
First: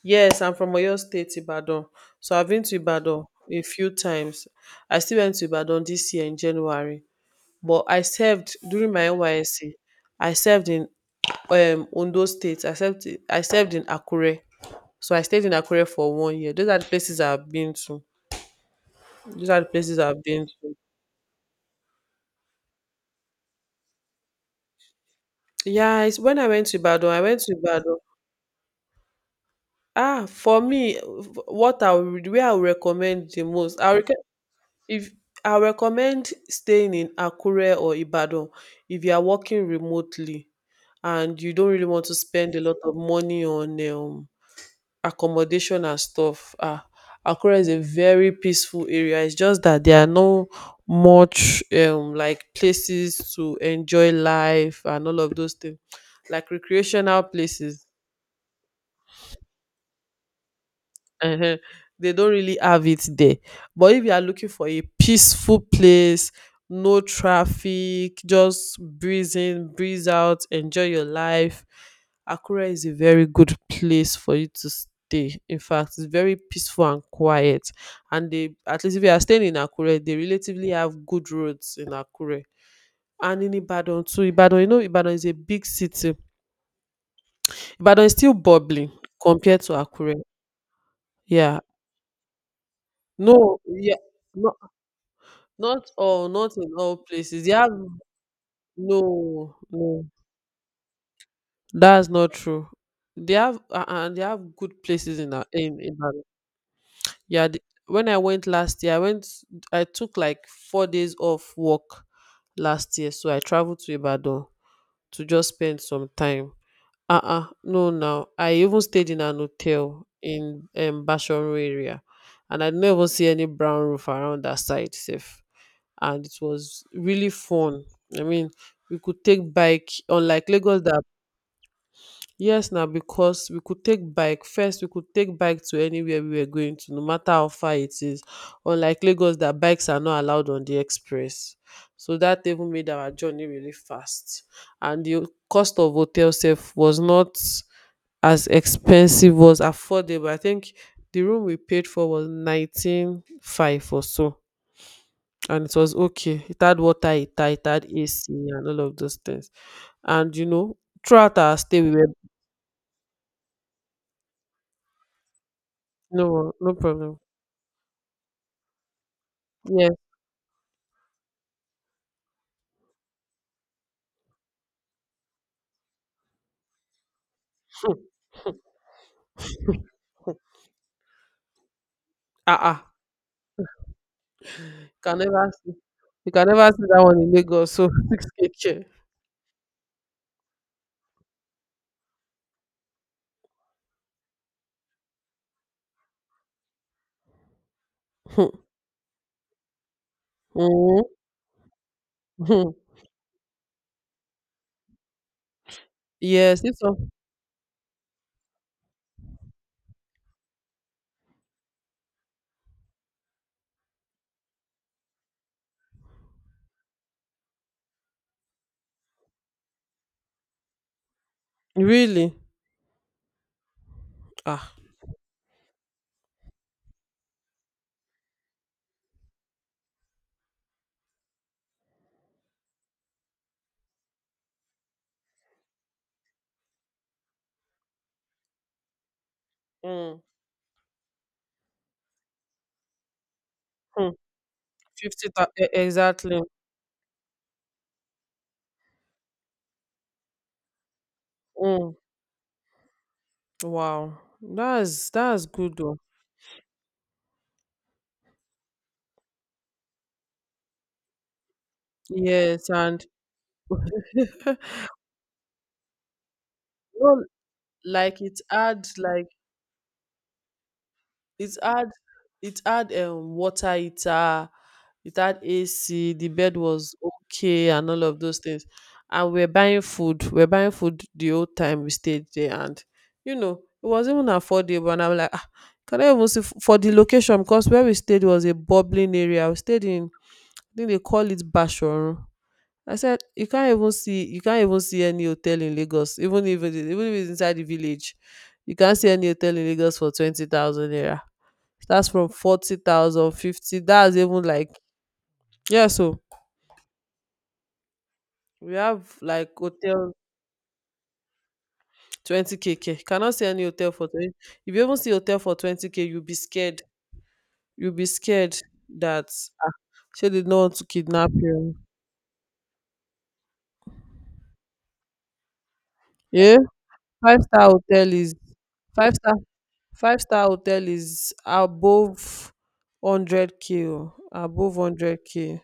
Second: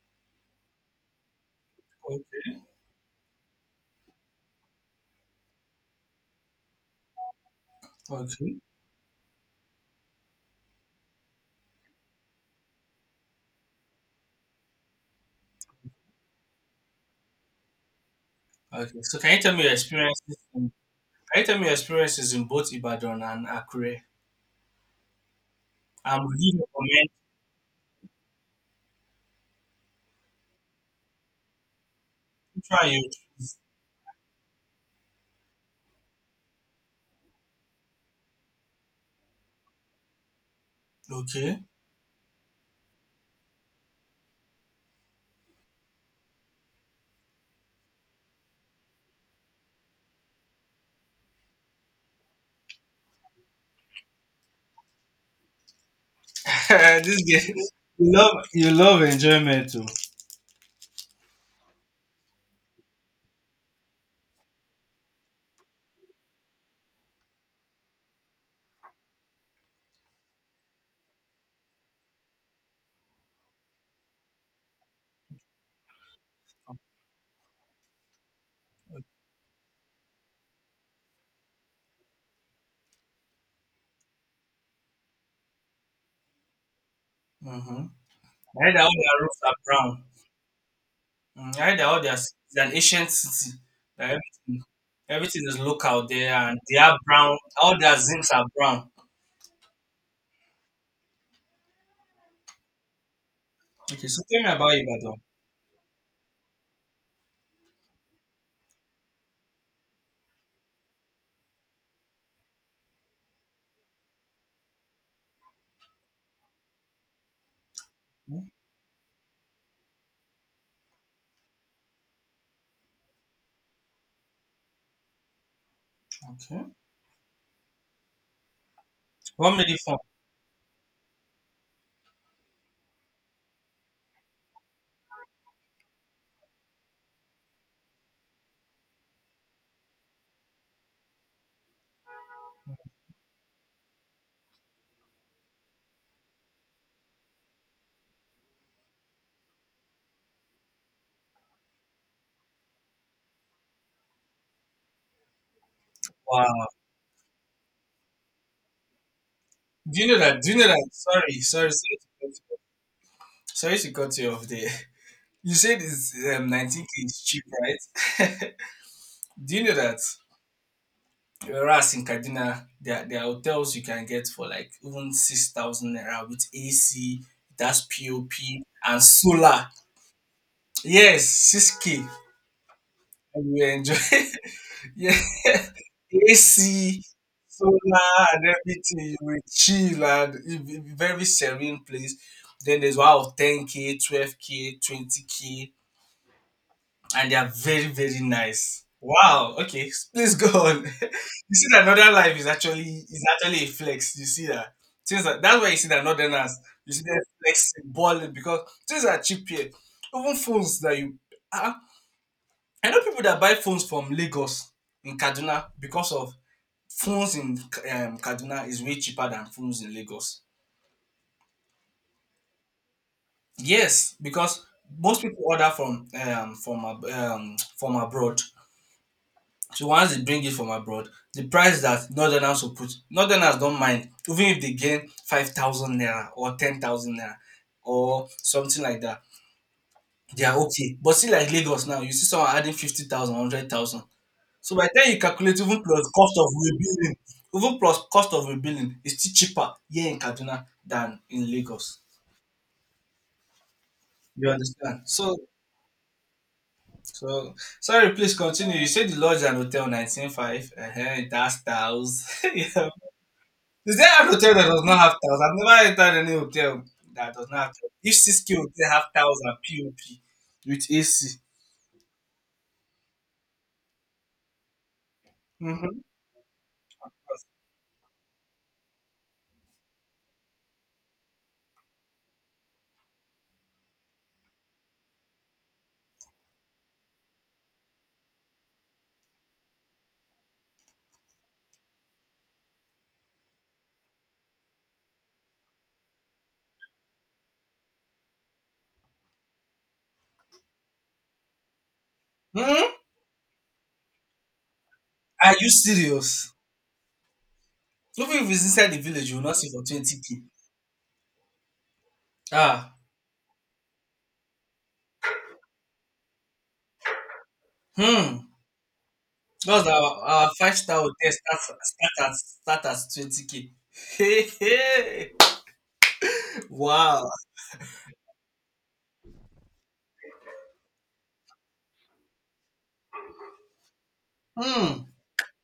S2: yes, I'm from Oyo State, Ibadan. So I've
S1: Okay.
S2: been to Ibadan a few times. I still went to Ibadan this year in January. But I served
S1: Okay.
S2: during my N Y S C. I served in um Ondo State. I served I served in Akure. So I stayed in Akure for one year. Those are the places I've been to.
S1: Okay, so can you
S2: Those
S1: tell
S2: are
S1: me
S2: the
S1: your
S2: places I've
S1: experiences?
S2: been
S1: In,
S2: to.
S1: can you tell me your experiences in both Ibadan and Akure?
S2: Yeah, it's
S1: And would
S2: when I
S1: you
S2: went to
S1: recommend
S2: Ibadan, I went to Ibadan. Ah, for me, w- what I would, where I
S1: you
S2: would
S1: try it?
S2: recommend the most, I rec- if I recommend staying in Akure or Ibadan, if you are working remotely and you
S1: Okay.
S2: don't really want to spend a lot of money on um accommodation and stuff. Ah, Akure is a very peaceful area. It's just that there are no much um like places to enjoy life and all of those things, like
S1: This
S2: recreational
S1: game,
S2: places.
S1: you love you love enjoyment too.
S2: Ehen, they don't really have it there. But if you are looking for a peaceful place, no traffic, just breeze in, breeze out, enjoy your life. Akure is a very good place for you to stay. In fact, it's very peaceful and quiet. And they, at least if you are staying in Akure, they relatively have good roads in Akure. And in Ibadan too. Ibadan, you know, Ibadan is a big city.
S1: Mm-hmm.
S2: Ibadan
S1: I
S2: is still
S1: heard that all
S2: bubbling
S1: their roofs are
S2: compared to
S1: brown.
S2: Akure.
S1: Mm,
S2: Yeah.
S1: I heard that all their it's an ancient city.
S2: No, yeah.
S1: That
S2: No.
S1: everything, everything is
S2: Not
S1: local
S2: all,
S1: there,
S2: not
S1: and
S2: in
S1: they
S2: all
S1: are brown.
S2: places. They have,
S1: All their zincs are brown.
S2: no, no. That's not true. They have uh,
S1: Okay,
S2: uh,
S1: so
S2: they
S1: tell me
S2: have
S1: about
S2: good
S1: Ibadan.
S2: places in our in, in Ibadan. Yeah, the, when I went last year, I went. I took like four days off work last year, so I traveled to Ibadan to just spend some time. Uh uh no, now
S1: Mm.
S2: I even stayed in an hotel in um Bashorun area, and I never see any brown roof around that side, safe. And it
S1: Okay,
S2: was really fun. I mean, we could take
S1: what made it
S2: bike
S1: fun?
S2: unlike Lagos that, yes now, because we could take bike, first we could take bike to anywhere we were going to, no matter how far it is. Unlike Lagos that bikes are not allowed on the express, so that even made our journey really fast. And the cost of hotel self was not as expensive, was affordable. I think the room we paid for was nineteen five or so, and it was okay. It
S1: Wow.
S2: had water, it had, it had A C, and all of those things.
S1: Do you know
S2: And
S1: that?
S2: you
S1: Do you know
S2: know,
S1: that? Sorry,
S2: throughout our
S1: sorry, sorry
S2: stay, we
S1: to
S2: were,
S1: cut you sorry to cut you off there. You said it's um,
S2: no, no
S1: nineteen k
S2: problem.
S1: is cheap, right? Do you know
S2: Yes,
S1: that whereas in Kaduna, there, there are hotels you can get for like even six thousand naira with A C, that's P O P, and solar. Yes, six k.
S2: ah, ah.
S1: And you enjoy. Yeah,
S2: can never see, You can never see
S1: A C,
S2: that one in Lagos.
S1: solar,
S2: So
S1: and
S2: six k.
S1: everything. You will chill and it- it- very serene place. Then there's one of ten k, twelve k, twenty k, and they are very, very nice. Wow. Okay, please go on.
S2: Mhm,
S1: You see that Northern Life is
S2: mhm.
S1: actually is actually a flex. You see that things are, that's why you see that Northerners,
S2: Yes, it's
S1: you
S2: a,
S1: see them flexing, balling because things are cheap here. Even phones that you, uh, I know people that buy phones from Lagos in Kaduna because of phones in um, Kaduna is way cheaper than phones in Lagos.
S2: really,
S1: Yes, because
S2: ah,
S1: most people order from um, from ab- um, from abroad. So once they bring it from abroad, the price that northerners will put, northerners don't mind, even if they gain five thousand naira or ten thousand naira or something like that,
S2: mm,
S1: they are okay. But see, like Lagos now, you see someone adding fifty thousand.
S2: mm,
S1: So by the time you
S2: fifty thou-,
S1: calculate
S2: e-
S1: even plus cost
S2: exactly.
S1: of rebuilding, even plus cost of rebuilding, it's still cheaper here in Kaduna than in
S2: Mm,
S1: Lagos.
S2: wow,
S1: You understand?
S2: that's
S1: So,
S2: that's good though.
S1: so sorry, please continue. You said the lodge and hotel nineteen five, uh-huh, that's styles.
S2: Yes, and
S1: Is there a hotel that does not have towels? I've never entered any hotel
S2: no,
S1: that does not have towels. If
S2: like it
S1: C C K hotel
S2: adds
S1: have
S2: like,
S1: towels and P O P with A C.
S2: it had, it had um water heater, it had
S1: Mm-hmm.
S2: A C, the bed was okay and all of those things. And we are buying food. We We're buying food the whole time we stayed there and you know, it was even affordable and I'm like, ah, can I even see f- for the location, because where we stayed was a bubbling area. We stayed in, I think they call it Bashorun. I said you can't even see, you can't even see any hotel in Lagos, even if it is, even if it's inside the village. You can't see any hotel in Lagos for twenty thousand naira. That's from forty
S1: Hmm,
S2: thousand fifty. That's even like,
S1: are you
S2: yeah, so
S1: serious? Even if it's
S2: we
S1: inside the
S2: have
S1: village, you will
S2: like
S1: not see for
S2: hotel
S1: twenty k.
S2: twenty k.
S1: Ah.
S2: K. k. Cannot see any hotel for twenty. If you even see hotel for twenty k, you'll be scared. You'll be
S1: Hmm.
S2: scared that
S1: Because our,
S2: she did
S1: our
S2: not want
S1: five
S2: to
S1: star hotel
S2: kidnap you.
S1: starts start at start at twenty k. Hey, hey.
S2: Yeah,
S1: Wow.
S2: five star hotel is five star five star hotel is above hundred k. O, above
S1: Hmm.
S2: hundred k.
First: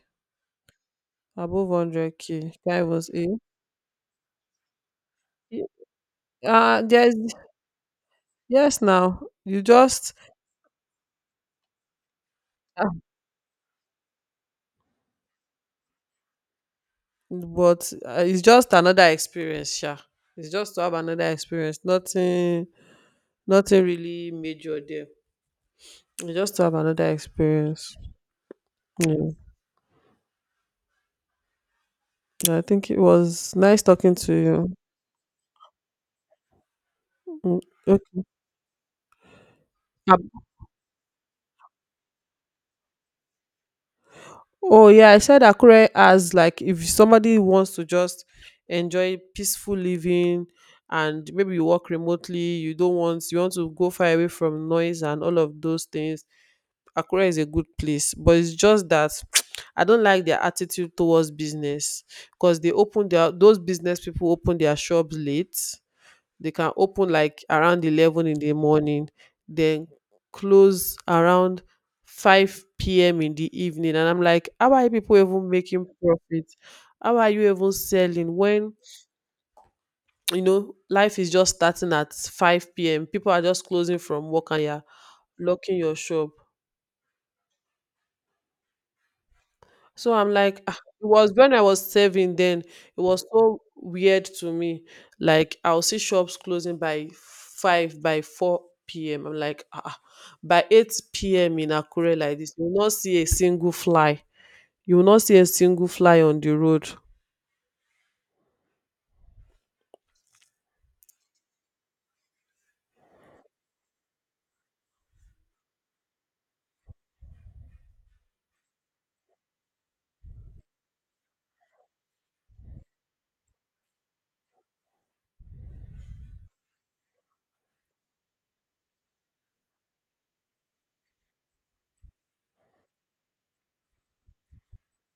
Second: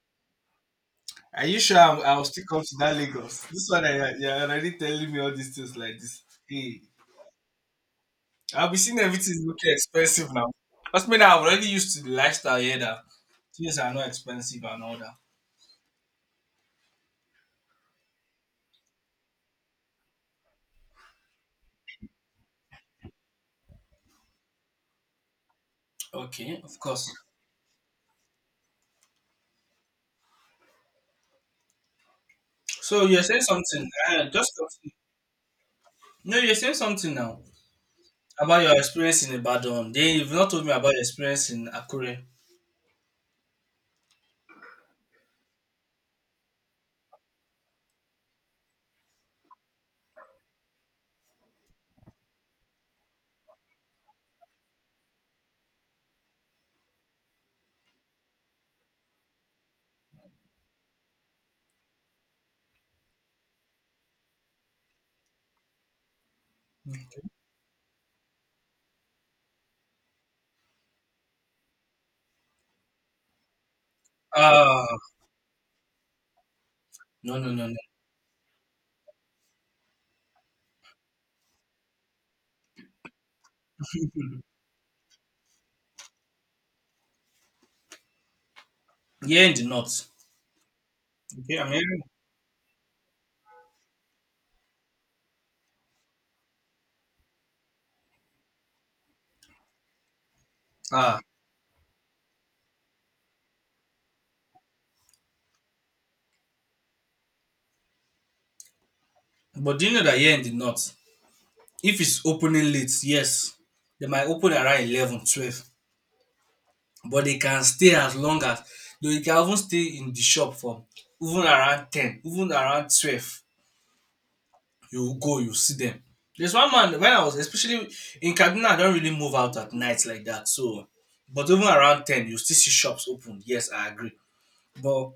S1: Are you
S2: Above
S1: sure I'm,
S2: hundred
S1: I'll still
S2: k.
S1: come to
S2: Can't
S1: that
S2: even say.
S1: Lagos? This one, I, you're already telling me all these
S2: Y-
S1: things like this. Hey.
S2: Uh, there's
S1: I'll be
S2: yes
S1: seeing
S2: now.
S1: everything
S2: You
S1: looking
S2: just,
S1: expensive now. That's me, I'm already used to the lifestyle here that things are not expensive and all that.
S2: but uh, it's just another experience, yeah. It's just to have another experience. Nothing, nothing really major there. It's just
S1: Okay,
S2: to have
S1: of
S2: another
S1: course.
S2: experience. Yeah. Yeah, I think it
S1: So you're saying
S2: was nice
S1: something.
S2: talking
S1: Uh,
S2: to
S1: just
S2: you.
S1: No, you're saying something now
S2: Mm, okay.
S1: about your experience in Ibadan. Then you've
S2: Ab-
S1: not told me about your experience in Akure.
S2: Oh yeah, I said Akure as like if somebody wants to just enjoy peaceful living, and maybe you work remotely, you don't want, you want to go far away from noise and all of those things. Akure is a good place, but it's just that I don't like their attitude towards business, because they open their, those business people open their shops late. They can open like around eleven in the morning, then close around five p m in the evening, and I'm like, how are
S1: Ah.
S2: you people even making profit? How are
S1: No,
S2: you
S1: no, no,
S2: even
S1: no,
S2: selling when you know life is just starting at five p m? People are just closing from work and you're locking your shop.
S1: here in the north.
S2: So I'm like, "Ah," it was when
S1: Okay,
S2: I
S1: I'm
S2: was
S1: hearing.
S2: saving then, it was so weird to me. Like, I'll see shops closing by five, by four p m. I'm like, ah, ah. By eight
S1: Ah,
S2: p m in Akure like this, you will not see a single fly. You will not see a single fly on the road.
S1: but do you know that here in the north, if it's opening late, yes, they might open around eleven, twelve, but they can stay as long as they can even stay in the shop for even around ten, even around twelve. You go, you see them. There's one man, when I was especially in Kaduna, I don't really move out at night like that, so but even around ten, you still see shops open, yes, I agree. But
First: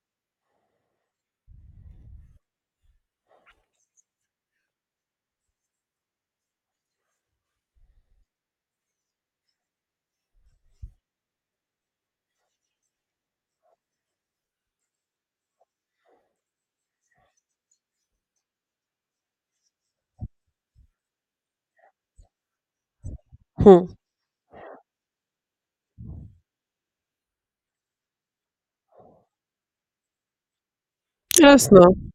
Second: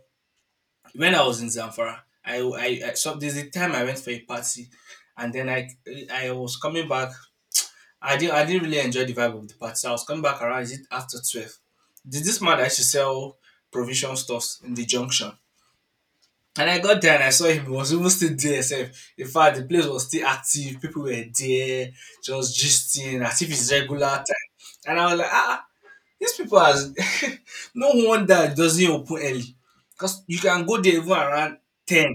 S1: when I was in Zamfara, i i, I so there's a time I went for a party, and then i i was coming back. I did not I didn't really enjoy the vibe of the party. So I was coming back around, is it after twelve? Did this man that used to sell provision stuffs in the junction? And I got there and I saw him, he was even still there self. In fact, the place was still active, people were there, just gisting as if it's
S2: Hmm.
S1: regular time. And I was like, ah, these people are no wonder it doesn't open early. Because you can go there even around
S2: Yes, now,
S1: ten,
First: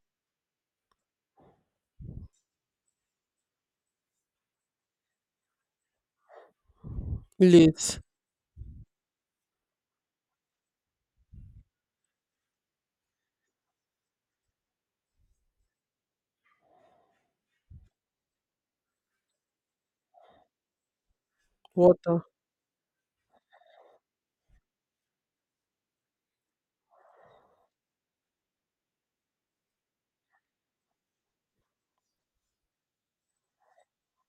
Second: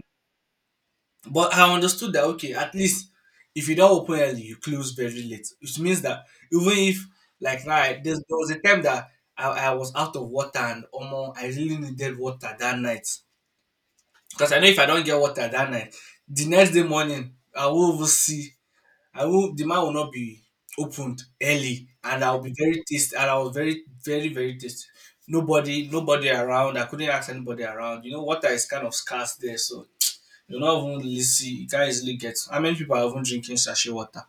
S1: but I understood that okay, at least if you don't open early, you close very late, which means that even if like now
S2: late
S1: I- there's, there was a time that I, I was out of water and almost I really needed water that night, because I know if I don't get water that night, the next day morning I will even see I will the man will not be opened early and
S2: water.
S1: I'll be very tasty, and I was very, very, very tasty. Nobody nobody around. I couldn't ask anybody around. You know water is kind of scarce there, so you're not even easy. You can't easily get. How many people are even drinking sachet water?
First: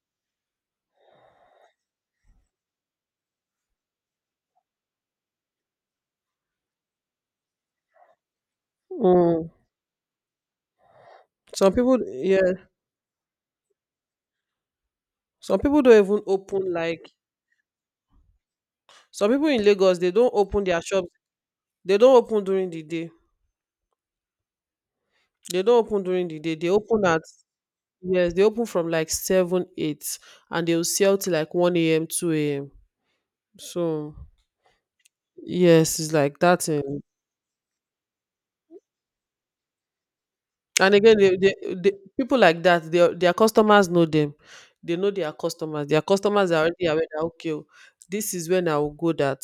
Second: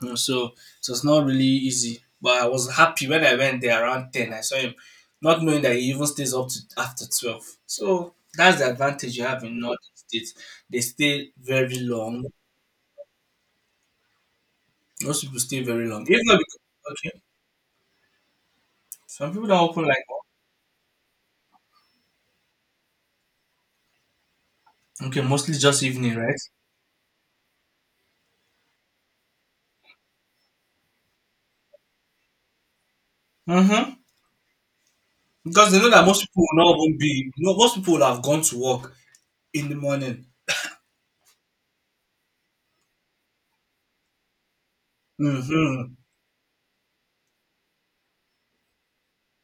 S1: Mhm. So, so it's not really easy. But I was happy when I went there around ten. I saw him, not knowing that he even stays up to after twelve. So that's the advantage you have
S2: Mm.
S1: in northern states. They stay
S2: Some
S1: very
S2: people,
S1: long.
S2: yeah,
S1: Most people
S2: some
S1: stay
S2: people
S1: very long.
S2: don't even
S1: Even though
S2: open
S1: because,
S2: like,
S1: okay, some
S2: some
S1: people
S2: people
S1: don't
S2: in
S1: open
S2: Lagos.
S1: like
S2: They don't open their shops. They don't open during the day.
S1: okay, mostly
S2: They don't
S1: just
S2: open
S1: evening,
S2: during
S1: right?
S2: the day. They open at, yes, they open from like seven, eight, and they will sell till like one a m, two a m.
S1: Mm-hmm.
S2: So
S1: Because they know
S2: yes,
S1: that
S2: it's
S1: most
S2: like
S1: people will
S2: that.
S1: not even
S2: um,
S1: be. You know, most people will have gone to work in the morning.
S2: And again, they, they, they, people like that, their their customers know them. They know their customers.
S1: Mm-hmm.
S2: Their customers are already aware that okay, oh, this is when I will go. That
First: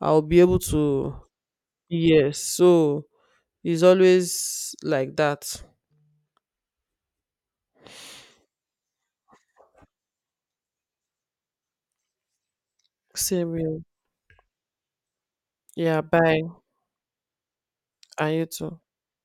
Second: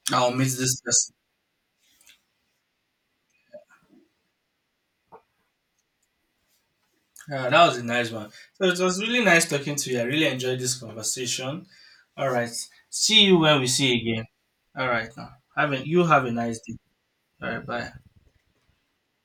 S2: I will
S1: I'll
S2: be
S1: meet
S2: able
S1: this person.
S2: to. Yes, so it's always like that.
S1: Yeah, that was a nice one. So it was really nice talking to you. I really enjoyed this conversation. All right. See you
S2: Same
S1: when we
S2: here.
S1: see again. All right now. Having
S2: Yeah,
S1: you have a
S2: bye.
S1: nice day. All right, bye.
S2: And you too.